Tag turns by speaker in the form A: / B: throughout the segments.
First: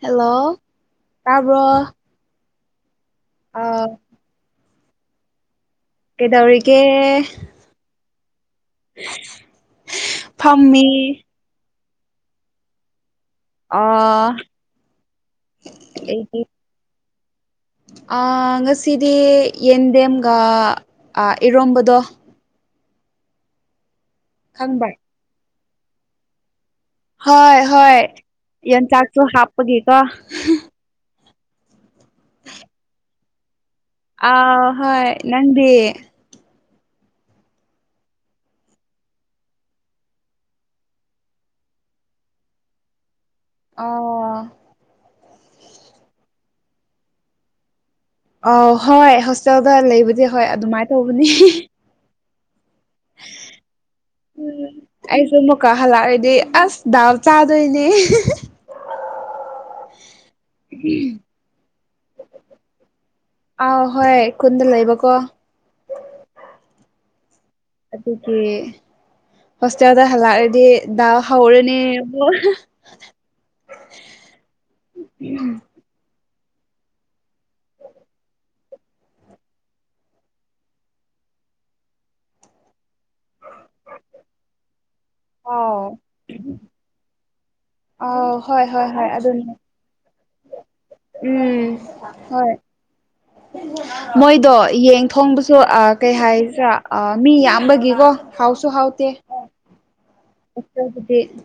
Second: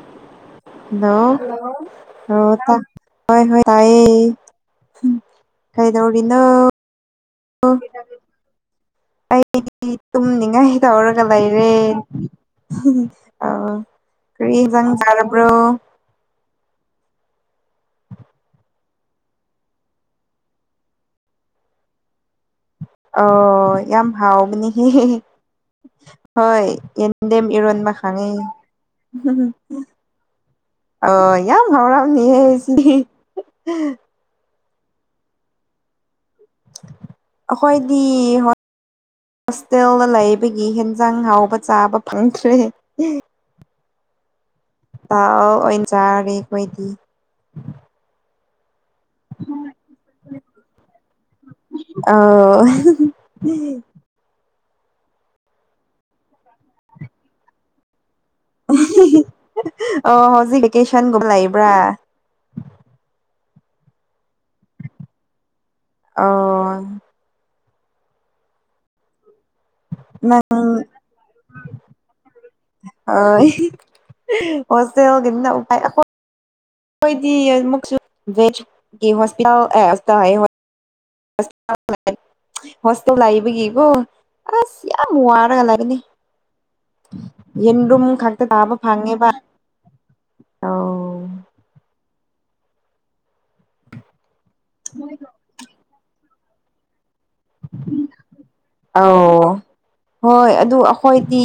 A: hello
B: hello
A: ꯇꯥꯕ꯭ꯔꯣ
B: hello ꯍꯣ ꯇꯥꯢ
A: ꯑ
B: ꯍꯣꯏ ꯍꫭꯏ ꯇꯥꯏꯌꯦ ꯀꯩꯗꯧꯅꯣ
A: ꯀꯩꯗꯧꯔꯤꯒꯦ
B: ꯑꫭ ꯑꯩꯗꯤ ꯇꯨꯝꯅꯤꯡꯉꯥꯏ ꯇꯧꯔꯒ
A: ꯐꯝꯃꯤ
B: ꯂꯩꯔꯦ ꯑꯧ
A: ꯑ
B: ꯀꯔꯤ ꯍꯤꯟꯖꯥꯡ ꯆꯥꯔꯕ꯭ꯔꯣ
A: ꯑꯩꯗꯤ ꯑ ꯉꯁꯤꯗꯤ ꯌꯦꯟꯗꯦꯝꯒ ꯑ ꯏꯔꯣꯝꯕꯗꯣ
B: ꯑꯣ ꯌꯥꯝ ꯍꯥꯎꯕꯅꯦꯍꯦ
A: ꯈꯪꯕ꯭ꯔꯥ
B: ꯍꯣꯏ ꯌꯦꯟꯗꯦꯝ
A: ꯍꯣꯏ
B: ꯏꯔꯣꯟꯕ
A: ꯍꯣꯏ
B: ꯈꯪꯉꯦ
A: ꯌꯣꯡꯆꯥꯛꯁꯨ ꯍꯥꯞꯄꯒꯤꯀꯣ
B: ꯑꯣ ꯌꯥꯝ ꯍꯥꯎꯔꯝꯅꯤꯍꯦ ꯁꯤꯗꯤ
A: ꯑꯥ ꯍꯣꯏ ꯅꯪꯗꯤ
B: ꯑꯍꯣꯏꯗꯤ ꯍꯣꯏ ꯍꯣꯁꯇꯦꯜꯗ ꯂꯩꯕꯒꯤ ꯍꯦꯟꯖꯥꯡ ꯍꯥꯎꯕ ꯆꯥꯕ ꯐꯪꯗ꯭ꯔꯦ
A: ꯑꯣ
B: ꯆꯥꯔꯦ ꯈꯣꯏꯗꯤ
A: ꯑꯧ ꯍꯣꯏ ꯍꯣꯁꯇꯦꯜꯗ ꯂꯩꯕꯗꯤ ꯍꯣꯏ ꯑꯗꯨꯃꯥꯏ ꯇꯧꯕꯅꯤ
B: ꯑꯥꯎ
A: ꯑꯩꯁꯨ ꯃꯨꯛꯀꯥ ꯍꯜꯂꯛꯔꯗꯤ ꯑꯁ ꯗꯥꯜ ꯆꯥꯗꯣꯏꯅꯤ
B: ꯑꯣ ꯍꯧꯖꯤꯛ ꯚꯦꯀꯦꯁꯟꯒꯨꯝꯕ ꯂꯩꯕ꯭ꯔꯥ
A: ꯑꯧ ꯍꯣꯏ ꯈꯨꯟꯗ ꯂꯩꯕꯀꯣ
B: ꯑꯣ
A: ꯑꯗꯨꯒꯤ ꯍꯣꯁꯇꯦꯜꯗ
B: ꯅꯪ
A: ꯍꯜꯂꯛꯑꯗꯤ ꯗꯥꯜ ꯍꯧꯔꯅꯤ ꯑꯃꯨꯛ
B: ꯍꯣꯁꯇꯦꯜꯒꯤꯅꯤꯅ ꯎꯄꯥꯏ ꯑꯩꯈꯣꯏ ꯈꯣꯏꯗꯤ ꯃꯨꯛꯁꯨ [unintelligible] ꯍꯣꯁꯇꯦꯜ ꯂꯥꯏꯕꯒꯤꯀꯣ ꯑꯁ ꯌꯥꯝ ꯋꯥꯔꯒ
A: ꯑꯥꯎ
B: ꯂꯩꯒꯅꯤ ꯌꯦꯟꯔꯨꯝ
A: ꯑꯥꯎ
B: ꯈꯛꯇ
A: ꯍꯣꯏ
B: ꯇꯥꯕ
A: ꯍꯣꯏ ꯍꯣꯏ
B: ꯐꯪꯉꯦꯕ
A: ꯑꯗꯨꯅꯤ
B: ꯑꯧ
A: ꯎꯝ ꯍꯣꯏ ꯃꯣꯏꯗꯣ ꯌꯦꯡ ꯊꯣꯡꯕꯁꯨ ꯑ ꯀꯩ ꯍꯥꯏꯁꯤꯔꯥ ꯑꯥ ꯃꯤ ꯌꯥꯝꯕꯒꯤꯀꯣ ꯍꯥꯎꯁ
B: ꯑꯧ ꯍꯣꯏ ꯑꯗꯨ
A: ꯍꯣꯁꯇꯦꯜꯗꯗꯤ
B: ꯑꯈꯣꯏꯗꯤ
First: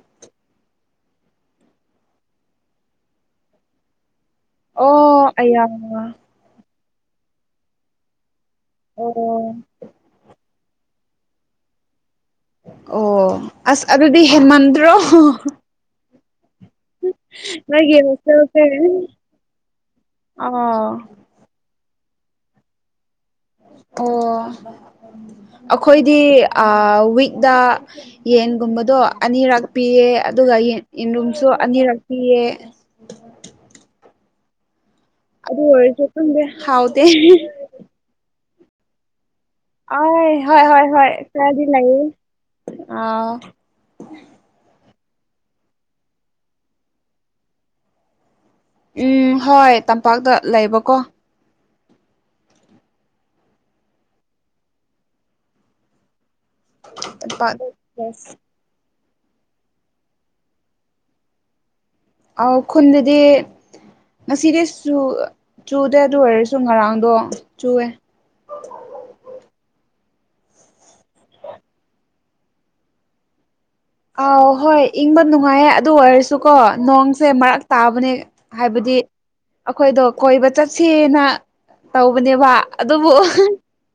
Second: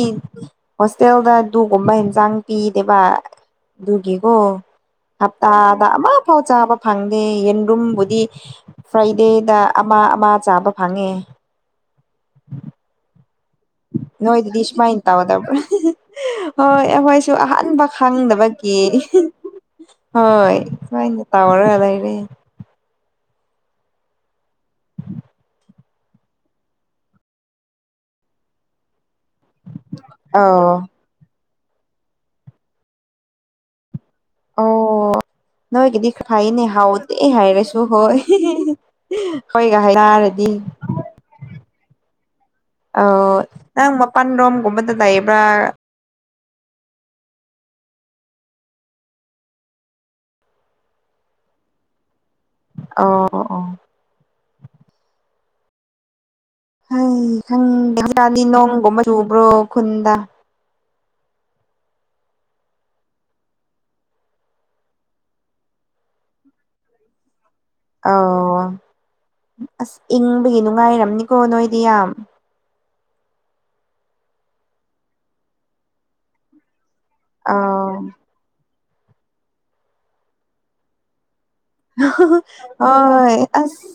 B: ꯍꯣꯁꯇꯦꯜꯗ ꯗꯨꯒꯨꯝꯕ ꯌꯦꯟꯖꯥꯡ ꯄꯤꯗꯦꯕ ꯑꯗꯨꯒꯤꯀꯣ
A: ꯑꯣ ꯑꯌꯥ
B: ꯍꯞꯇꯥꯗ ꯑꯃꯐꯥꯎ ꯆꯥꯕ ꯐꯪꯗꯦ ꯌꯦꯟꯔꯨꯝꯕꯨꯗꯤ
A: ꯑꯣ
B: ꯐ꯭ꯔꯥꯏꯗꯦꯗ ꯑꯃ ꯑꯃ ꯆꯥꯕ ꯐꯪꯉꯦ
A: ꯑꯣ ꯑꯁ ꯑꯗꯨꯗꯤ
B: ꯅꯣꯏꯗꯗꯤ
A: ꯍꯦꯃꯟꯗ꯭ꯔꯣ
B: ꯁꯨꯃꯥꯏꯅ ꯇꯧꯗꯕ꯭ꯔꯥ ꯍꯣꯏ ꯑꯩꯈꯣꯏꯁꯨ ꯑꯍꯥꯟꯕ
A: ꯅꯣꯏꯒꯤ
B: ꯈꯪꯗꯕꯒꯤ
A: ꯍꯣꯁꯇꯦꯜꯁꯦ
B: ꯍꯣꯏ
A: ꯑꯥ
B: ꯁꯨꯃꯥꯏꯅ ꯇꯧꯔꯒ ꯂꯩꯔꯦ
A: ꯑꯣ ꯑꯩꯈꯣꯏꯗꯤ ꯋꯤꯛꯗ ꯌꯦꯟꯒꯨꯝꯕꯗꯣ ꯑꯅꯤꯔꯛ ꯄꯤꯌꯦ ꯑꯗꯨꯒ ꯌꯦꯟ
B: ꯑꯧ
A: ꯌꯦꯟꯔꯨꯝꯁꯨ ꯑꯅꯤꯔꯛ ꯄꯤꯌꯦ
B: ꯑꯣ
A: ꯑꯗꯨ ꯑꯣꯏꯔꯁꯨ
B: ꯅꯣꯏꯒꯤꯗꯤ
A: ꯈꯪꯗꯦ
B: ꯐꯥꯏꯅꯦ ꯍꯥꯎꯇꯦ ꯍꯥꯏꯔꯁꯨ ꯍꯣꯏ ꯈꯣꯏ
A: ꯑꯥꯏ
B: ꯍꯥꯏꯔꯥꯑꯗꯤ
A: ꯍꯣꯏ ꯍꯣꯏ ꯍꯣꯏ ꯈꯔꯗꯤ ꯂꯩꯌꯦ ꯑꯥ
B: ꯑꯣꯏ ꯅꯪ ꯃꯄꯥꯟ ꯔꯣꯝꯒꯨꯝꯕꯗ ꯂꯥꯏꯕ꯭ꯔꯥ
A: ꯎꯝ ꯍꯣꯏ ꯇꯝꯄꯥꯛꯇ ꯂꯩꯕꯀꯣ
B: ꯑꯣ ꯑꯣ
A: ꯇꯝꯄꯥꯛ
B: [unintelligible]
A: ꯑꯧ ꯈꯨꯟꯗꯗꯤ ꯉꯁꯤꯗꯤ ꯆꯨ ꯆꯨꯗꯦ ꯑꯗꯨ ꯑꯣꯏꯔꯁꯨ ꯉꯔꯥꯡꯗꯣ ꯆꯨꯋꯦ
B: ꯑꯧ ꯑꯁ ꯏꯪꯕꯒꯤ ꯅꯨꯡꯉꯥꯏꯔꯝꯅꯤꯀꯣ ꯅꯣꯏꯗꯤ ꯌꯥꯝ
A: ꯑꯥꯎ ꯍꯣꯏ ꯏꯪꯕ ꯅꯨꯡꯉꯥꯏꯌꯦ ꯑꯗꯨ ꯑꯣꯏꯔꯁꯨꯀꯣ ꯅꯣꯡꯁꯦ ꯃꯔꯛ
B: ꯑꯧ
A: ꯇꯥꯕꯅꯦ ꯍꯥꯏꯕꯗꯤ ꯑꯩꯈꯣꯏꯗꯣ ꯀꯣꯏꯕ ꯆꯠꯁꯦꯅ ꯇꯧꯕꯅꯦꯕ ꯑꯗꯨꯕꯨ
B: ꯍꯣꯏ ꯑꯁ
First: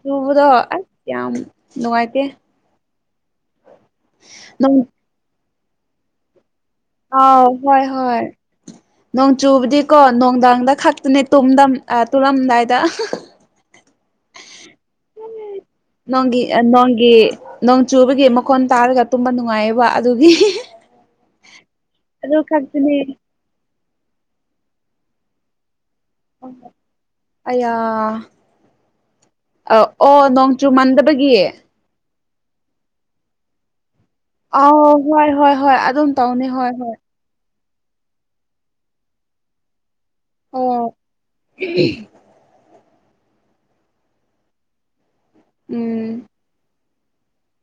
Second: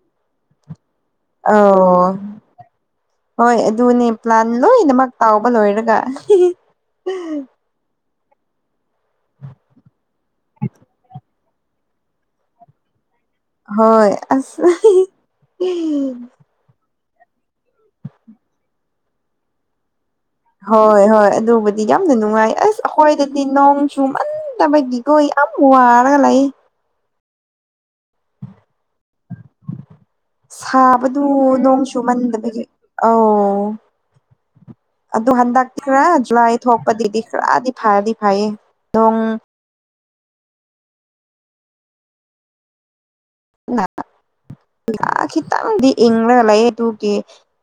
A: ꯆꯨꯕꯗꯣ ꯑꯁ ꯌꯥꯝ
B: ꯑꯧ
A: ꯅꯨꯡꯉꯥꯏꯇꯦ
B: ꯍꯣꯏ ꯑꯗꯨꯅꯦ ꯄ꯭ꯂꯥꯟ
A: ꯅꯣꯡ
B: ꯂꯣꯏꯅꯃꯛ ꯇꯥꯎꯕ ꯂꯣꯏꯔꯒ
A: ꯑꯥꯎ ꯍꯣꯏ ꯍꯣꯏ ꯅꯣꯡ ꯆꯨꯕꯗꯤꯀꯣ ꯅꯨꯡꯗꯥꯡꯗ ꯈꯛꯇꯅꯤ ꯇꯨꯝꯗꯝ ꯑ ꯇꯨꯔꯝꯗꯥꯏꯗ
B: ꯍꯣꯏ ꯑꯁ [unintelligible]
A: ꯅꯣꯡꯒꯤ ꯅꯣꯡꯒꯤ ꯅꯣꯡ ꯆꯨꯕꯒꯤ ꯃꯈꯣꯟ ꯇꯥꯔꯒ ꯇꯨꯝꯕ ꯅꯨꯡꯉꯥꯏꯌꯦꯕ ꯑꯗꯨꯒꯤ
B: ꯍꯣꯏ ꯍꯣꯏ ꯑꯗꯨꯕꯨꯗꯤ ꯌꯥꯝꯅ
A: ꯑꯗꯨ
B: ꯅꯨꯡꯉꯥꯏ ꯑꯁ
A: ꯈꯛꯇꯅꯦ
B: ꯑꯩꯈꯣꯏꯗꯗꯤ ꯍꯥꯏꯗꯤ ꯅꯣꯡ ꯆꯨꯃꯟꯗꯕꯒꯤ ꯈꯣꯏ ꯌꯥꯝ ꯋꯥꯔꯒ ꯂꯩ
A: ꯑꯌꯥ ꯑ ꯑꯣ ꯅꯣꯡ ꯆꯨ ꯃꯟꯗꯕꯒꯤ
B: ꯇꯨꯃꯟꯗꯕꯒꯤ ꯑꯣ
A: ꯑꯥꯎ ꯍꯣꯏ
B: ꯑꯗꯨ
A: ꯍꯣꯏ
B: ꯍꯟꯗꯛ
A: ꯍꯣꯏ
B: ꯈꯔ
A: ꯑꯗꯨꯝ ꯇꯧꯅꯤ
B: ꯖꯨꯂꯥꯏ
A: ꯍꯣꯏ ꯍꯣꯏ
B: ꯊꯣꯛꯄꯗꯗꯤ ꯈꯔꯗꯤ ꯐꯔꯗꯤ ꯍꯥꯏꯌꯦ ꯗꯣꯡ
A: ꯑꯣ ꯎꯝ
B: ꯅꯥ ꯈꯤꯇꯪꯗꯤ
A: ꯎꯝ
B: ꯏꯪꯂꯒ ꯂꯩꯌꯦ ꯇꯨ ꯀꯦ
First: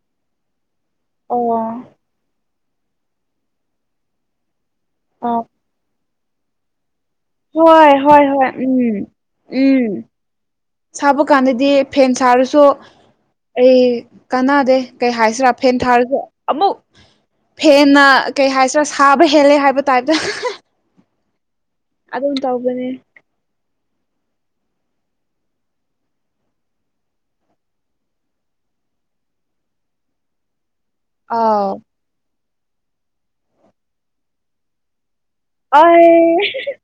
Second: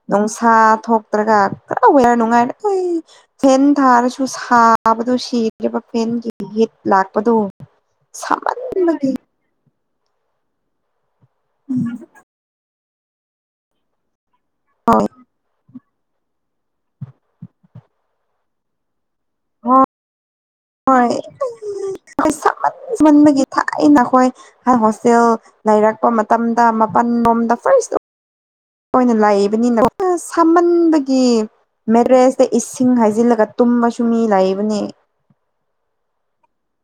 B: ꯅꯨꯡꯁꯥ ꯊꯣꯛꯇ꯭ꯔꯒ
A: ꯑꯣ
B: ꯄꯨꯔ ꯋꯥꯌꯔ ꯅꯨꯡꯉꯥꯏꯔꯦ ꯑꯩ ꯐꯦꯟ ꯊꯥꯔꯁꯨ ꯁꯥ ꯊꯥꯕꯗꯨ
A: ꯑꯣ
B: ꯁꯤꯈ꯭ꯔꯤꯕ ꯐꯦꯟꯒꯤ ꯍꯤꯠ ꯂꯥꯛꯄꯗꯨ
A: ꯍꯣꯏ ꯍꯣꯏ ꯍꯣꯏ ꯎꯝ
B: ꯁꯥꯃꯟꯕꯒꯤ
A: ꯎꯝ ꯁꯥꯕ ꯀꯥꯟꯗꯗꯤ ꯐꯦꯟ ꯁꯥꯔꯁꯨ ꯑꯩ ꯀꯥꯟꯅꯗꯦ ꯀꯩ ꯍꯥꯏꯁꯤꯔꯥ ꯐꯦꯟ ꯊꯥꯔꯁꯨ ꯑꯃꯨꯛ ꯐꯦꯟꯅ ꯀꯩ ꯍꯥꯏꯁꯤꯔꯥ ꯁꯥꯕ ꯍꯦꯜꯂꯦ ꯍꯥꯏꯕ ꯇꯥꯏꯞꯇ
B: ꯍꯣꯏ ꯑꯩ
A: ꯑꯗꯨꯝ ꯇꯧꯕꯅꯦ
B: ꯁꯥꯝꯟ ꯃꯟꯕꯒꯤ ꯊꯥꯏꯅꯈꯣꯏ ꯍꯣꯁꯇꯦꯜ ꯂꯩꯔꯛꯄ ꯃꯇꯝꯗ ꯃꯄꯥꯜ ꯂꯣꯝꯗ ꯐꯔꯁ ꯑꯣꯏꯅ ꯂꯥꯏꯕꯅꯤꯅ ꯁꯥꯃꯟꯕꯒꯤ
A: ꯑꯥꯎ
B: ꯃꯦꯔꯦꯖ ꯍꯦꯛꯇ ꯏꯁꯤꯡ ꯍꯥꯏꯖꯤꯜꯂꯒ ꯇꯨꯝꯕꯁꯨ ꯃꯤ ꯂꯩꯕꯅꯦ
A: ꯑꯣꯏ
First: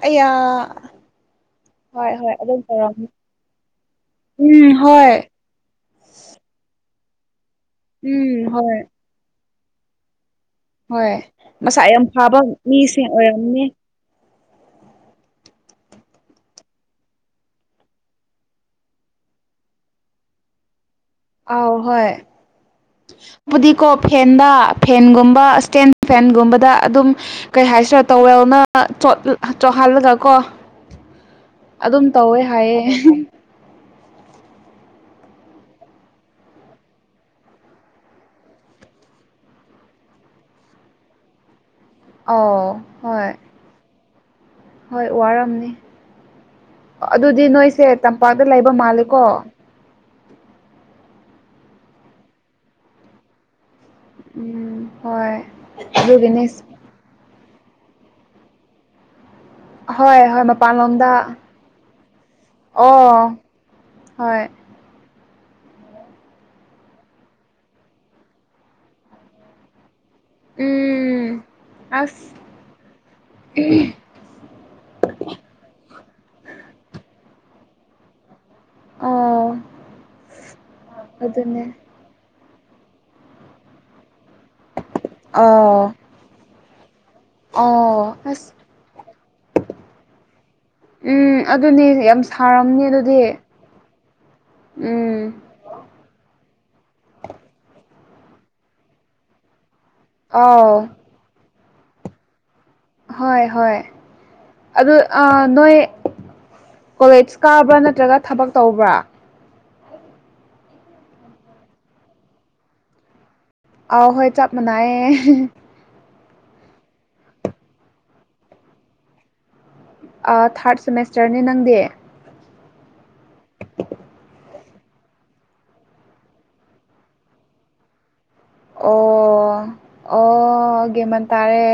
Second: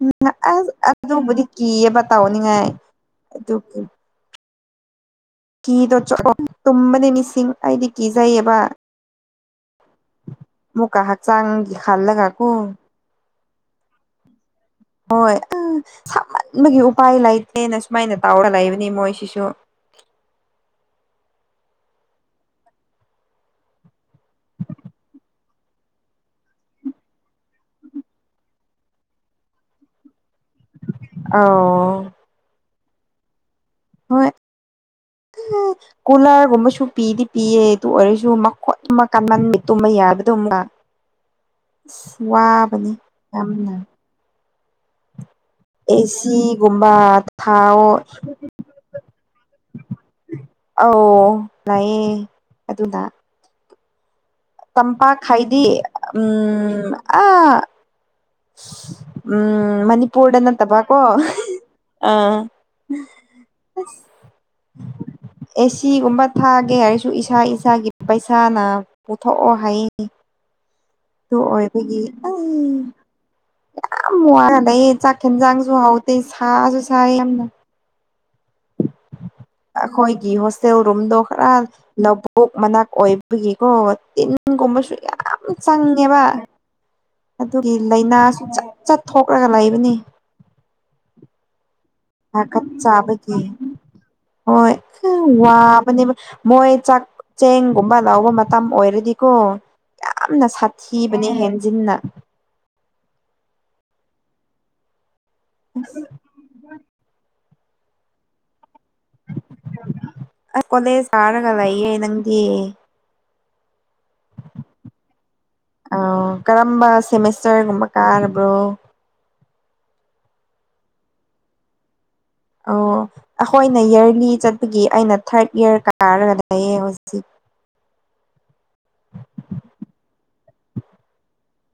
B: ꯎꯝ ꯑꯁ ꯑꯗꯨꯕꯨꯗꯤ ꯀꯤꯌꯦꯕ
A: ꯍꯣꯏ ꯍꯣꯏ ꯑꯗꯨꯝ
B: ꯇꯧꯅꯤꯡꯉꯥꯏ
A: ꯇꯧꯔꯝꯅꯤ
B: ꯑꯗꯨꯒꯤ
A: ꯎꯝ ꯍꯣꯏ
B: ꯀꯤꯗꯣ ꯆꯣꯠꯑꯣ ꯇꯨꯝꯕꯅꯦ ꯃꯤꯁꯤꯡ ꯑꯩꯗꯤ
A: ꯎꯝ
B: ꯀꯤꯖꯩꯌꯦꯕ
A: ꯍꯣꯏ
B: ꯑꯃꯨꯛꯀ
A: ꯍꯣꯏ
B: ꯍꯛꯆꯥꯡꯒꯤ
A: ꯃꯁꯥ ꯌꯥꯝ
B: ꯈꯜꯂꯒ
A: ꯐꯥꯕ
B: ꯀꯣ
A: ꯃꯤꯁꯤꯡ ꯑꯣꯏꯔꯝꯅꯦ
B: ꯍꯣꯏ ꯑ ꯁꯥꯃꯟꯕꯒꯤ ꯎꯄꯥꯏ ꯂꯩꯇꯦꯅ ꯁꯨꯃꯥꯏꯅ ꯇꯧꯔꯒ ꯂꯩꯕꯅꯤ ꯃꯣꯏꯁꯤꯁꯨ
A: ꯑꯥꯎ ꯍꯣꯏ ꯕꯨꯗꯤꯀꯣ ꯐꯦꯟꯗ ꯐꯦꯟꯒꯨꯝꯕ ꯏꯁꯇꯦꯟ ꯐꯦꯟꯒꯨꯝꯕꯗ ꯑꯗꯨꯝ ꯀꯩ ꯍꯥꯏꯁꯤꯔ ꯇꯧꯋꯦꯜꯅ ꯆꯣꯠ ꯆꯣꯠꯍꯜꯂꯒ ꯀꯣ
B: ꯑꯧ
A: ꯑꯗꯨꯝ ꯇꯧꯋꯦ ꯍꯥꯏꯌꯦ
B: ꯍꯣꯏ [unintelligible] ꯀꯨꯂꯔꯒꯨꯝꯕꯁꯨ ꯄꯤꯗꯤ ꯄꯤꯌꯦ ꯑꯗꯨ ꯑꯣꯏꯔꯁꯨ ꯃꯈꯣꯟ ꯑꯃ ꯀꯟꯃꯟꯕꯩ ꯇꯨꯝꯕ ꯌꯥꯗꯕꯗꯣ ꯑꯃꯨꯛꯀꯥ
A: ꯑꯧ ꯍꯣꯏ
B: ꯌꯥꯝꯅ
A: ꯍꯣꯏ ꯋꯥꯔꯝꯅꯤ
B: ꯑꯦꯁꯤꯒꯨꯝꯕ
A: ꯑꯗꯨꯗꯤ
B: ꯊꯥꯎ
A: ꯅꯣꯏꯁꯦ ꯇꯝꯄꯥꯛꯇ ꯂꯩꯕ ꯃꯥꯜꯂꯦꯀꯣ
B: ꯑꯧ ꯂꯩꯌꯦ ꯑꯗꯨꯅ
A: ꯎꯝ
B: ꯇꯝꯄꯥꯛ
A: ꯍꯣꯏ
B: ꯈꯥꯏꯗꯤ
A: ꯑꯗꯨꯒꯤꯅꯦ
B: ꯎꯝ ꯑꯥ ꯎꯝ
A: ꯍꯣꯏ
B: ꯃꯅꯤꯄꯨꯔꯗ
A: ꯍꯣꯏ
B: ꯅꯠꯇꯕꯀꯣ
A: ꯃꯄꯥꯟꯂꯣꯝꯗ
B: ꯑꯥ
A: ꯑꯣ ꯍꯣꯏ [unintelligible]
B: ꯑꯦꯁꯤꯒꯨꯝꯕ ꯊꯥꯒꯦ ꯍꯥꯏꯔꯁꯨ ꯏꯁꯥ ꯏꯁꯥꯒꯤ ꯄꯩꯁꯥꯅ ꯑꯣꯊꯣꯛꯑꯣ ꯍꯥꯏꯌꯦ
A: ꯎꯝ
B: ꯇꯨꯑꯣꯏꯕꯒꯤ [unintelligible]
A: ꯑꯍꯨꯝ
B: ꯌꯥꯝ ꯋꯥꯔ ꯂꯩꯌꯦ ꯆꯥꯛ ꯍꯦꯟꯖꯥꯡꯁꯨ ꯍꯥꯎꯇꯦ ꯁꯥꯁꯨ ꯁꯥꯏ ꯌꯥꯝꯅ
A: ꯑꯥ
B: ꯑꯩꯈꯣꯏꯒꯤ ꯍꯣꯁꯇꯦꯜ ꯔꯨꯝꯗꯣ ꯈꯔ ꯂꯧꯕꯨꯛ ꯃꯅꯥꯛ ꯑꯣꯏꯕꯒꯤꯀꯣ ꯇꯤꯟ ꯏꯟꯒꯨꯝꯕꯁꯨ ꯌꯥꯝ
A: ꯑꯣ
B: ꯆꯪꯉꯦꯕ ꯑꯗꯨꯒꯤ
A: ꯑꯣ
B: ꯂꯩꯅꯥꯁꯨ
A: ꯑꯁ
B: ꯆ ꯆꯠꯊꯣꯛꯔꯒ ꯂꯩꯕꯅꯦ
A: ꯎꯝ ꯑꯗꯨꯅꯤ ꯍꯌꯦꯞ
B: ꯍꯥꯔꯀꯞ ꯆꯥꯕꯒꯤ ꯍꯣꯏ
A: ꯎꯝ
B: ꯋꯥꯕꯅꯦꯕ ꯃꯣꯏ ꯆꯥꯛ ꯆꯦꯡꯒꯨꯝꯕ ꯂꯧꯕ ꯃꯇꯝ ꯑꯣꯏꯔꯗꯤꯀꯣ ꯌꯥꯝꯅ
A: ꯑꯥꯎ
B: ꯁꯥꯊꯤ ꯕꯅꯦ ꯍꯦꯟꯖꯤꯟꯅ
A: ꯍꯣꯏ ꯍꯣꯏ ꯑꯗꯨ ꯑꯥ ꯅꯣꯏ ꯀꯣꯂꯦꯖ ꯀꯥꯕ꯭ꯔꯥ ꯅꯠꯇ꯭ꯔꯒ ꯊꯕꯛ ꯇꯧꯕ꯭ꯔꯥ
B: ꯑꯩ ꯀꯣꯂꯦꯖ ꯀꯥꯔꯒ ꯂꯩꯌꯦ ꯅꯪꯗꯤ
A: ꯑꯥꯎ ꯍꯣꯏ ꯆꯥꯞ ꯃꯥꯟꯅꯩꯌꯦ
B: ꯑꯧ ꯀꯔꯝꯕ ꯁꯦꯃꯤꯁꯇꯔꯒꯨꯝꯕ ꯀꯥꯔꯕ꯭ꯔꯣ
A: ꯑꯥ ꯊꯥꯔꯠ ꯁꯦꯃꯤꯁꯇꯔꯅꯦ ꯅꯪꯗꯤ
B: ꯑꯣ ꯑꯩꯈꯣꯏꯅ ꯏꯌꯔꯂꯤ ꯆꯠꯄꯒꯤ ꯑꯩꯅ ꯊꯥꯔꯠ ꯏꯌꯥꯔ ꯀꯥꯔꯒ ꯂꯩꯌꯦ ꯍꯧꯖꯤꯛ
A: ꯑꯣ ꯑꯣ ꯒꯦꯃꯟ ꯇꯥꯔꯦ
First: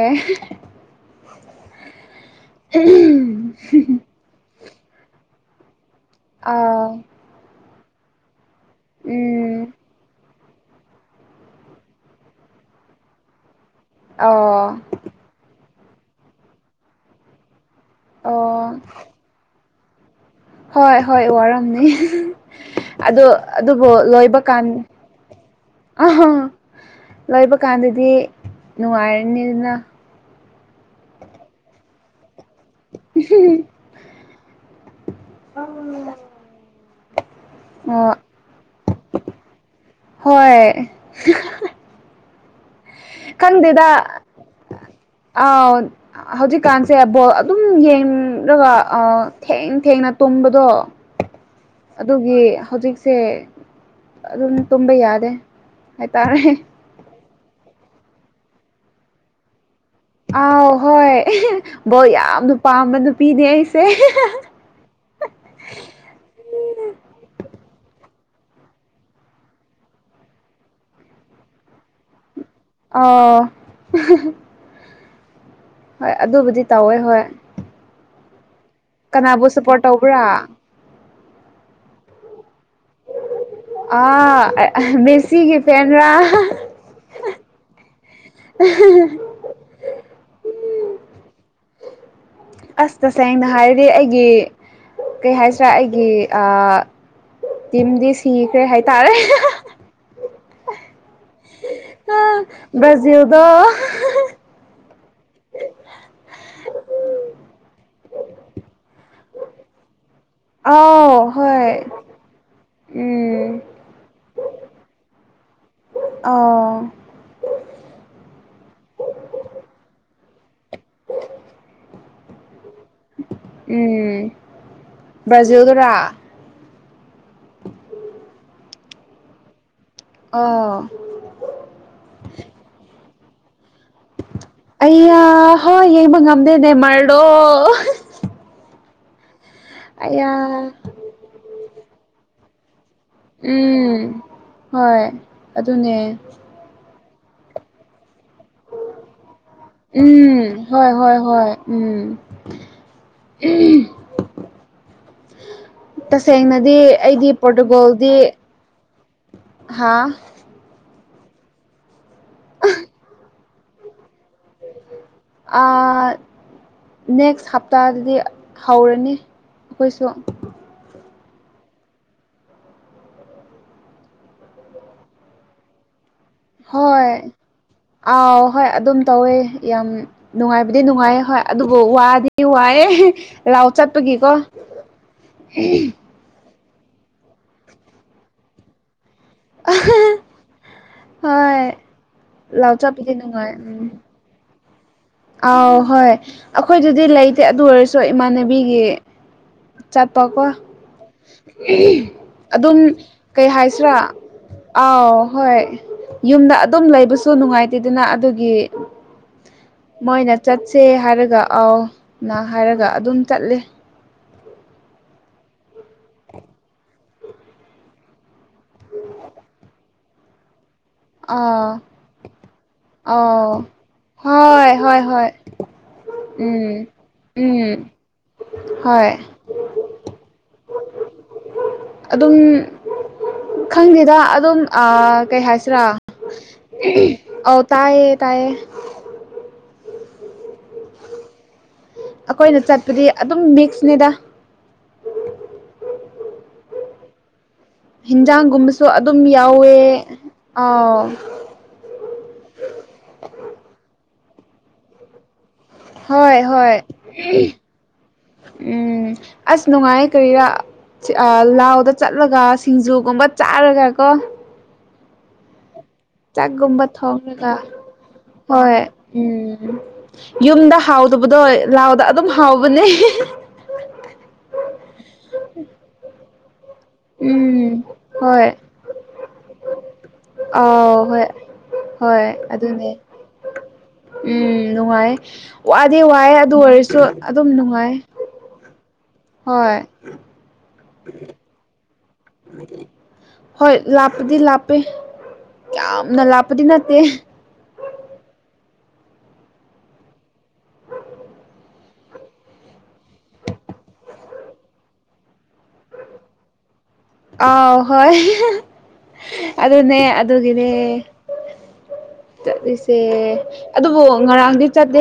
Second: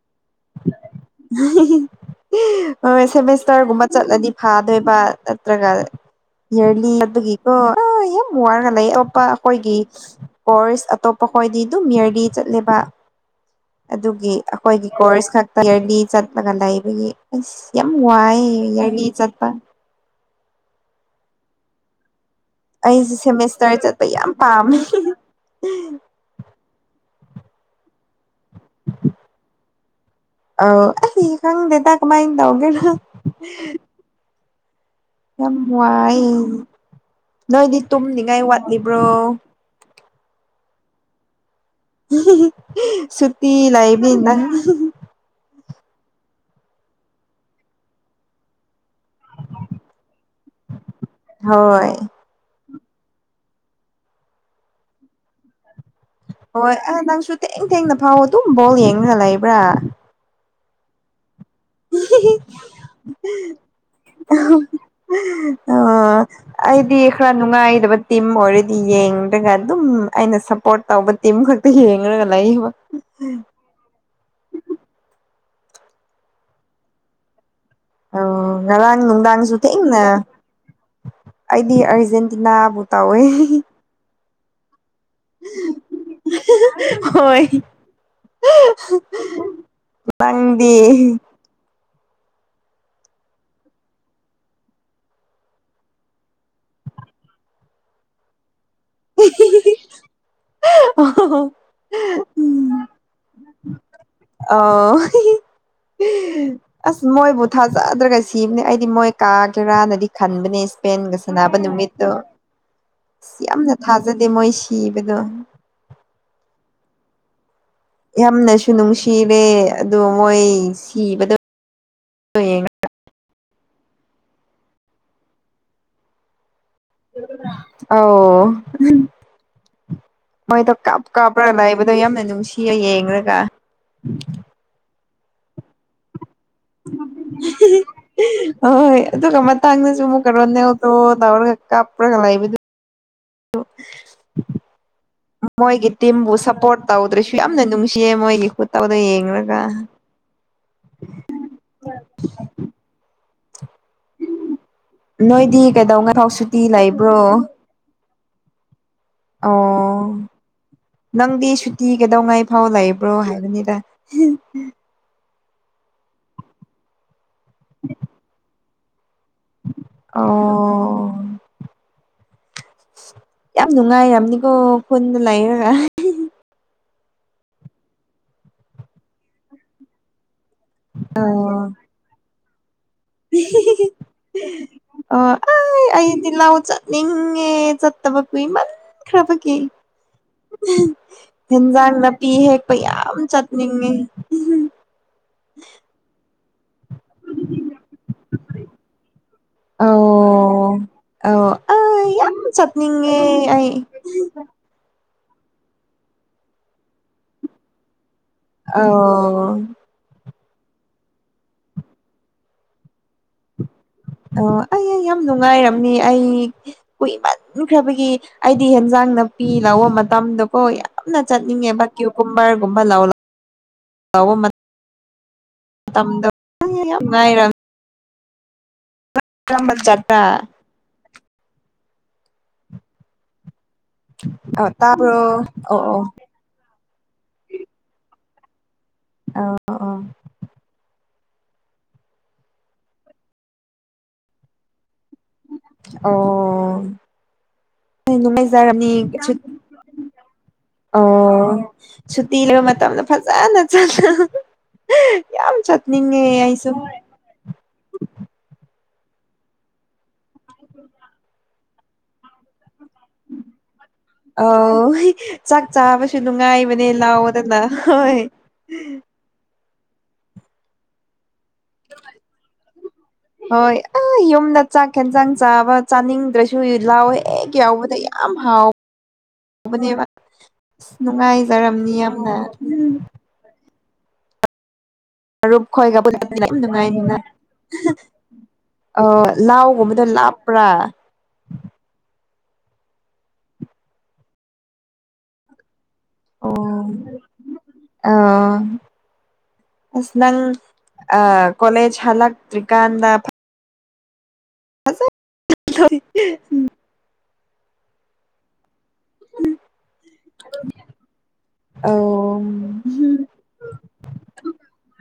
B: ꯍꯣꯏ ꯁꯦꯃꯤꯁꯇꯔꯒꯨꯝꯕ ꯆꯠꯂꯗꯤ ꯐꯥꯗꯣꯏꯕ ꯅꯠꯇ꯭ꯔꯒ ꯏꯌꯔꯂꯤ
A: ꯑꯥꯎ
B: ꯆꯥꯠꯄꯒꯤꯀꯣ ꯑꯥ ꯌꯥꯝ ꯋꯥꯔꯒ ꯂꯩ ꯑꯣꯞꯄꯥ
A: ꯎꯝ
B: ꯑꯩꯈꯣꯏꯒꯤ ꯀꯣꯔꯁ ꯑꯇꯣꯞꯄ ꯈꯣꯏꯗꯤ ꯑꯗꯨꯝ ꯏꯌꯔꯂꯤ ꯆꯠꯂꯦꯕ ꯑꯗꯨꯒꯤ
A: ꯑꯣ
B: ꯑꯩꯈꯣꯏꯒꯤ ꯀꯣꯔꯁ ꯈꯛꯇ ꯏꯌꯔꯂꯤ ꯆꯠꯂꯒ ꯂꯩꯕꯒꯤ ꯑꯁ ꯌꯥꯝ ꯋꯥꯏ
A: ꯑꯣ
B: ꯏꯌꯥꯔꯂꯤ ꯆꯠꯄ
A: ꯍꯣꯏ ꯍꯣꯏ ꯋꯥꯔꯝꯅꯤ
B: ꯑꯩꯁꯦ
A: ꯑꯗꯨ
B: ꯁꯦꯃꯤꯁꯇꯔ
A: ꯑꯗꯨꯕꯨ
B: ꯆꯠꯄ ꯌꯥꯝ
A: ꯂꯣꯏꯕ ꯀꯥꯟ
B: ꯄꯥꯝꯃꯦ
A: ꯑꯍꯥ ꯂꯣꯏꯕ ꯀꯥꯟꯗꯗꯤ ꯅꯨꯡꯉꯥꯏꯔꯅꯤꯅ
B: ꯑꯧ ꯑꯩ ꯈꯪꯗꯦꯗ ꯀꯃꯥꯏꯟ ꯇꯧꯗꯣꯏꯅꯣ ꯌꯥꯝ ꯋꯥꯏꯌꯦꯅꯦ ꯅꯣꯏꯗꯤ
A: ꯑꯣ
B: ꯇꯨꯝꯅꯤꯡꯉꯥꯏ ꯋꯥꯠꯂꯤꯕ꯭ꯔꯣ
A: ꯍꯣꯏ
B: ꯁꯨꯇꯤ
A: ꯈꯪꯗꯦꯗ
B: ꯂꯩꯕꯅꯤ ꯅꯪ
A: ꯑꯥꯎ ꯍꯧꯖꯤꯛꯀꯥꯟꯁꯦ ꯕꯣꯜ ꯑꯗꯨꯝ ꯌꯦꯡꯔꯒ ꯑꯥ ꯊꯦꯡ ꯊꯦꯡꯅ ꯇꯨꯝꯕꯗꯣ
B: ꯍꯣꯏ
A: ꯑꯗꯨꯒꯤ ꯍꯧꯖꯤꯛꯁꯦ ꯑꯗꯨꯝ ꯇꯨꯝꯕ ꯌꯥꯗꯦ ꯍꯥꯏꯇꯥꯔꯦ
B: ꯍꯣꯏ ꯑꯥ ꯅꯪꯁꯨ ꯊꯦꯡ ꯊꯦꯡꯅ ꯐꯥꯎ ꯑꯗꯨꯝ ꯕꯣꯜ ꯌꯦꯡꯔ ꯂꯩꯕ꯭ꯔꯥ
A: ꯑꯥꯎ ꯍꯣꯏ ꯕꯣꯜ ꯌꯥꯝꯅ ꯄꯥꯝꯕ ꯅꯨꯄꯤꯅꯦ ꯑꯩꯁꯦ
B: ꯑꯣ ꯑꯩꯗꯤ ꯈꯔ ꯅꯨꯡꯉꯥꯏꯗꯕ ꯇꯤꯝ ꯑꯣꯏꯔꯗꯤ ꯌꯦꯡꯗ꯭ꯔꯒ ꯑꯗꯨꯝ ꯑꯩꯅ ꯁꯞꯄꯣꯔꯠ ꯇꯧꯕ ꯇꯤꯝ ꯈꯛꯇ ꯌꯦꯡꯔꯒ ꯂꯩꯏꯕꯣ
A: ꯑ ꯍꯣꯏ ꯑꯗꯨꯕꯨꯗꯤ ꯇꯧꯋꯦ ꯍꯣꯏ
B: ꯑꯣ ꯉꯔꯥꯡ
A: ꯀꯅꯥꯕꯨ
B: ꯅꯨꯡꯗꯥꯡꯁꯨ
A: ꯁꯞꯄꯣꯔꯠ
B: ꯊꯦꯡꯅ
A: ꯇꯧꯕ꯭ꯔꯥ
B: ꯑꯩꯗꯤ ꯑꯔꯖꯦꯟꯇꯤꯅꯥꯕꯨ ꯇꯧꯋꯦ
A: ꯑꯥ ꯑꯦ ꯑꯦ ꯃꯦꯁ ꯁꯤꯒꯤ ꯐꯦꯟꯔꯥ
B: ꯍꯣꯏ ꯅꯪꯗꯤ
A: ꯑꯁ ꯇꯁꯦꯡꯅ ꯍꯥꯏꯔꯗꯤ ꯑꯩꯒꯤ ꯀꯩ ꯍꯥꯏꯁꯤꯔꯥ ꯑꯩꯒꯤ ꯑ ꯇꯤꯝꯗꯤ ꯁꯤꯈ꯭ꯔꯦ ꯍꯥꯏꯇꯥꯔꯦ
B: ꯑꯧ
A: ꯑ ꯕ꯭ꯔꯥꯖꯤꯜꯗꯣ
B: ꯑꯥꯎ
A: [unintelligible]
B: ꯑꯁ ꯃꯣꯏꯕꯨ ꯊꯥꯖꯗ꯭ꯔꯒ ꯁꯤꯕꯅꯦ ꯑꯩꯗꯤ ꯃꯣꯏ ꯀꯥꯒꯦꯔꯥꯅꯗꯤ ꯈꯟꯕꯅꯦ ꯄꯦꯟꯒ
A: ꯑꯥꯎ
B: ꯁꯅꯥꯅꯕ
A: ꯍꯣꯏ
B: ꯅꯨꯃꯤꯠꯇꯣ
A: [inaudible]
B: ꯌꯥꯝꯅ ꯊꯥꯖꯗꯦ ꯃꯣꯏ ꯁꯤꯕꯗꯣ
A: ꯑꯣ
B: ꯌꯥꯝꯅꯁꯨ ꯅꯨꯡꯁꯤꯔꯦ ꯑꯗꯣ ꯃꯣꯏ ꯁꯤꯕꯗꯣ ꯌꯦꯡ
A: ꯎꯝ ꯕ꯭ꯔꯖꯤꯜꯒꯔ
B: ꯑꯧ
A: ꯑꯥꯎ
B: ꯃꯣꯏꯗꯣ ꯀꯞ ꯀꯥꯞꯄ꯭ꯔꯥ ꯂꯩꯕꯗꯣ ꯌꯥꯝꯅ ꯅꯨꯡꯁꯤꯌꯦ ꯌꯦꯡꯔꯒ
A: ꯑꯩꯌꯥ ꯍꯣꯏ ꯌꯦꯡꯕ ꯉꯝꯗꯦꯅꯦ ꯃꯥꯏ ꯂꯣꯔꯗ
B: ꯍꯣꯏ ꯑꯗꯨꯒ ꯃꯇꯥꯡꯗꯁꯨ ꯑꯃꯨꯛꯀ
A: ꯑꯌꯥ
B: ꯔꯣꯅꯦꯜꯗꯣ ꯇꯥꯎꯔꯒ ꯀꯥꯞꯄ꯭ꯔꯒ ꯂꯩꯕꯗꯨ
A: ꯎꯝ ꯍꯣꯏ
B: ꯃꯣꯏꯒꯤ
A: ꯑꯗꯨꯅꯦ
B: ꯇꯤꯝꯕꯨ ꯁꯄꯣꯠ ꯇꯧꯗ꯭ꯔꯁꯨ ꯌꯥꯝꯅ ꯅꯨꯡꯁꯤꯌꯦ ꯃꯣꯏꯒꯤ ꯈꯨꯠꯇꯧꯗꯣ ꯌꯦꯡꯂꯒ
A: ꯎꯝ ꯍꯣꯏ ꯍꯣꯏ ꯍꯣꯏ ꯎꯝ
B: ꯅꯣꯏꯗꯤ ꯀꯩꯗꯧꯉꯥꯏꯐꯥꯎ ꯁꯨꯇꯤ ꯂꯩꯕ꯭ꯔꯣ
A: ꯄꯔꯣꯇꯨꯒꯣꯜꯗꯤ
B: ꯑꯣ ꯅꯪꯗꯤ ꯁꯨꯇꯤ ꯀꯗꯧꯉꯥꯏ ꯐꯥꯎ ꯂꯩꯕ꯭ꯔꯣ ꯍꯥꯏꯕꯅꯤꯗ [unintelligible]
A: ꯑꯥ ꯅꯦꯛꯁ ꯍꯞꯇꯥꯗꯗꯤ ꯍꯧꯔꯅꯤ ꯑꯩꯈꯣꯏꯁꯨ
B: ꯑꯣ ꯌꯥꯝ ꯅꯨꯡꯉꯥꯏꯔꯝꯅꯤꯀꯣ ꯈꯨꯟꯗ ꯂꯩꯔꯒ
A: ꯍꯣꯏ ꯑꯥꯎ ꯍꯣꯏ ꯑꯗꯨꯝ ꯇꯧꯋꯦ ꯌꯥꯝ ꯅꯨꯡꯉꯥꯏꯕꯗꯤ ꯅꯨꯡꯉꯥꯏꯌꯦ ꯍꯣꯏ ꯑꯗꯨꯕꯨ ꯋꯥꯗꯤ ꯋꯥꯏꯌꯦ
B: ꯑꯧ ꯑꯥꯏ ꯑꯩꯗꯤ ꯂꯥꯎ ꯆꯠ ꯅꯤꯡꯉꯦ ꯆꯠꯇꯕ ꯀꯨꯏꯃꯟ ꯈ꯭ꯔꯕꯒꯤ
A: ꯍꯣꯏ
B: ꯏꯟꯖꯥꯡ ꯅꯥꯄꯤ ꯍꯦꯛꯄ
A: ꯂꯥꯎ ꯆꯠꯄꯗꯤ
B: ꯌꯥꯝ
A: ꯅꯨꯡꯉꯥꯏ ꯎꯝ
B: ꯆꯠꯅꯤꯡꯉꯦ
A: ꯑꯥꯎ ꯍꯣꯏ ꯑꯈꯣꯏꯗꯨꯗꯤ ꯂꯩꯇꯦ ꯑꯗꯨ ꯑꯣꯏꯔꯁꯨ ꯏꯃꯥꯟꯅꯕꯤꯒꯤ ꯆꯠꯄꯀꯣ
B: ꯑꯧ ꯑꯧ ꯑꯩ ꯌꯥꯝ
A: ꯑꯗꯨꯝ
B: ꯆꯠꯅꯤꯡꯉꯦ
A: ꯀꯩ
B: ꯑꯩ
A: ꯍꯥꯏꯁꯤꯔꯥ ꯑꯥꯎ ꯍꯣꯏ ꯌꯨꯝꯗ ꯑꯗꯨꯝ ꯂꯩꯕꯁꯨ ꯅꯨꯡꯉꯥꯏꯇꯦꯗꯅ ꯑꯗꯨꯒꯤ
B: ꯑꯧ
A: ꯃꯣꯏꯅ ꯆꯠꯁꯦ ꯍꯥꯏꯔꯒ ꯑꯥꯎꯅ ꯍꯥꯏꯔꯒ ꯑꯗꯨꯝ ꯆꯠꯂꯦ
B: ꯑꯣ ꯑꯩꯌꯥ ꯌꯥꯝ ꯅꯨꯡꯉꯥꯏꯔꯝꯅꯤ ꯑꯩ ꯀꯨꯏꯃꯟꯈ꯭ꯔꯕꯒꯤ ꯑꯩꯗꯤ ꯍꯦꯟꯖꯥꯡ ꯅꯥꯄꯤ ꯂꯧꯕ ꯃꯇꯝꯗꯀꯣ ꯌꯥꯝꯅ
A: ꯑ
B: ꯆꯠꯅꯤꯡꯉꯦꯕ ꯀ꯭ꯌꯨꯀꯨꯝꯕꯔꯒꯨꯝꯕ ꯂꯧ
A: ꯑꯣ
B: ꯂꯧꯕ
A: ꯍꯣꯏ ꯍꯣꯏ ꯍꯣꯏ
B: ꯃꯇꯝꯗꯣ
A: ꯎꯝ
B: ꯌꯥꯝ ꯅꯨꯡꯉꯥꯏꯔꯝ
A: ꯎꯝ ꯍꯣꯏ
B: ꯀꯔꯝꯕ ꯆꯠꯄꯔ꯭
A: ꯑꯗꯨꯝ ꯈꯪꯗꯦꯗ ꯑꯗꯨꯝ
B: ꯑꯣ
A: ꯑ ꯀꯩ
B: ꯇꯥꯕ꯭ꯔꯣ ꯑꯣ ꯑꯣ
A: ꯍꯥꯏꯁꯤꯔꯥ
B: ꯑꯣ
A: ꯑꯧ ꯇꯥꯏꯌꯦ ꯇꯥꯏꯌꯦ
B: ꯑꯧ ꯑꯣ
A: ꯑꯈꯣꯏꯅ ꯆꯠꯄꯗꯤ ꯑꯗꯨꯝ ꯃꯤꯛꯁꯅꯤꯗ
B: ꯑꯣ
A: ꯍꯤꯟꯖꯥꯡꯒꯨꯝꯕꯁꯨ
B: ꯅꯨꯡꯉꯥꯏꯖꯔꯝꯅꯤ
A: ꯑꯗꯨꯝ ꯌꯥꯎꯋꯦ ꯑꯥꯎ
B: ꯑꯣ ꯁꯨꯇꯤ ꯂꯩꯕ ꯃꯇꯝꯗ ꯐꯖꯅ ꯆꯠꯂꯨ ꯌꯥꯝ ꯆꯠ
A: ꯍꯣꯏ ꯍꯣꯏ ꯎꯝ ꯑꯁ ꯅꯨꯡꯉꯥꯏ ꯀꯔꯤꯔꯥ ꯑꯥ ꯂꯥꯎꯗ ꯆꯠꯂꯒ ꯁꯤꯡꯖꯨꯒꯨꯝꯕ ꯆꯥꯔꯒꯀꯣ
B: ꯑꯧ ꯆꯥꯛ ꯆꯥꯕꯁꯨ
A: ꯆꯥꯛꯒꯨꯝꯕ
B: ꯅꯨꯡꯉꯥꯏꯕꯅꯦ
A: ꯊꯣꯡꯔꯒ
B: ꯂꯥꯎꯑꯣꯗꯅ ꯍꯣꯏ
A: ꯍꯣꯏ ꯎꯝ ꯌꯨꯝꯗ ꯍꯥꯎꯗꯕꯗꯣ ꯂꯥꯎꯗ ꯑꯗꯨꯝ ꯍꯥꯎꯕꯅꯦ
B: ꯍꯣꯏ ꯑꯥ ꯌꯨꯝꯗ ꯆꯥꯛ ꯍꯦꯟꯖꯥꯡ ꯆꯥꯕ ꯆꯥꯅꯤꯡꯗ꯭ꯔ ꯁꯨ ꯂꯥꯎ ꯍꯦꯛ
A: ꯎꯝ
B: ꯌꯥꯎꯕꯗ ꯌꯥꯝ
A: ꯍꯣꯏ
B: ꯍꯥꯎꯕꯅꯦꯕ ꯑꯁ
A: ꯑꯥꯎ ꯍꯣꯏ
B: ꯅꯨꯡꯉꯥꯏꯖꯔꯝꯅꯤ
A: ꯍꯣꯏ
B: ꯌꯥꯝꯅ
A: ꯑꯗꯨꯅꯦ ꯎꯝ ꯅꯨꯡꯉꯥꯏ
B: ꯃꯔꯨꯞ
A: ꯋꯥꯗꯤ
B: ꯈꯣꯏꯒ
A: ꯋꯥꯌꯦ
B: ꯄꯨꯜꯂꯛꯄꯅꯤꯅ
A: ꯑꯗꯨ
B: ꯌꯥꯝ
A: ꯑꯣꯏꯔꯁꯨ ꯑꯗꯨꯝ ꯅꯨꯡꯉꯥꯏ
B: ꯑꯧ
A: ꯍꯣꯏ
B: ꯂꯥꯎꯒꯨꯝꯕꯗꯣ ꯂꯥꯞꯄ꯭ꯔꯥ
A: [inaudible] ꯍꯣꯏ ꯂꯥꯞꯄꯨꯗꯤ ꯂꯥꯞꯄꯦ ꯌꯥꯝꯅ ꯂꯥꯞꯄꯗꯤ ꯅꯠꯇꯦ
B: ꯑꯧ ꯑꯁ ꯅꯪ ꯑꯥꯥ ꯀꯣꯂꯦꯖ ꯍꯜꯂꯛꯇ꯭ꯔꯤꯀꯥꯟꯗ [unintelligible]
A: ꯑꯥꯎ ꯍꯣꯏ ꯑꯗꯨꯅꯦ ꯑꯗꯨꯒꯤꯅꯦ
B: ꯑꯧ
A: ꯆꯠꯂꯤꯁꯦ ꯑꯗꯨꯕꯨ ꯉꯥꯔꯥꯡꯗꯤ ꯆꯠꯇꯦ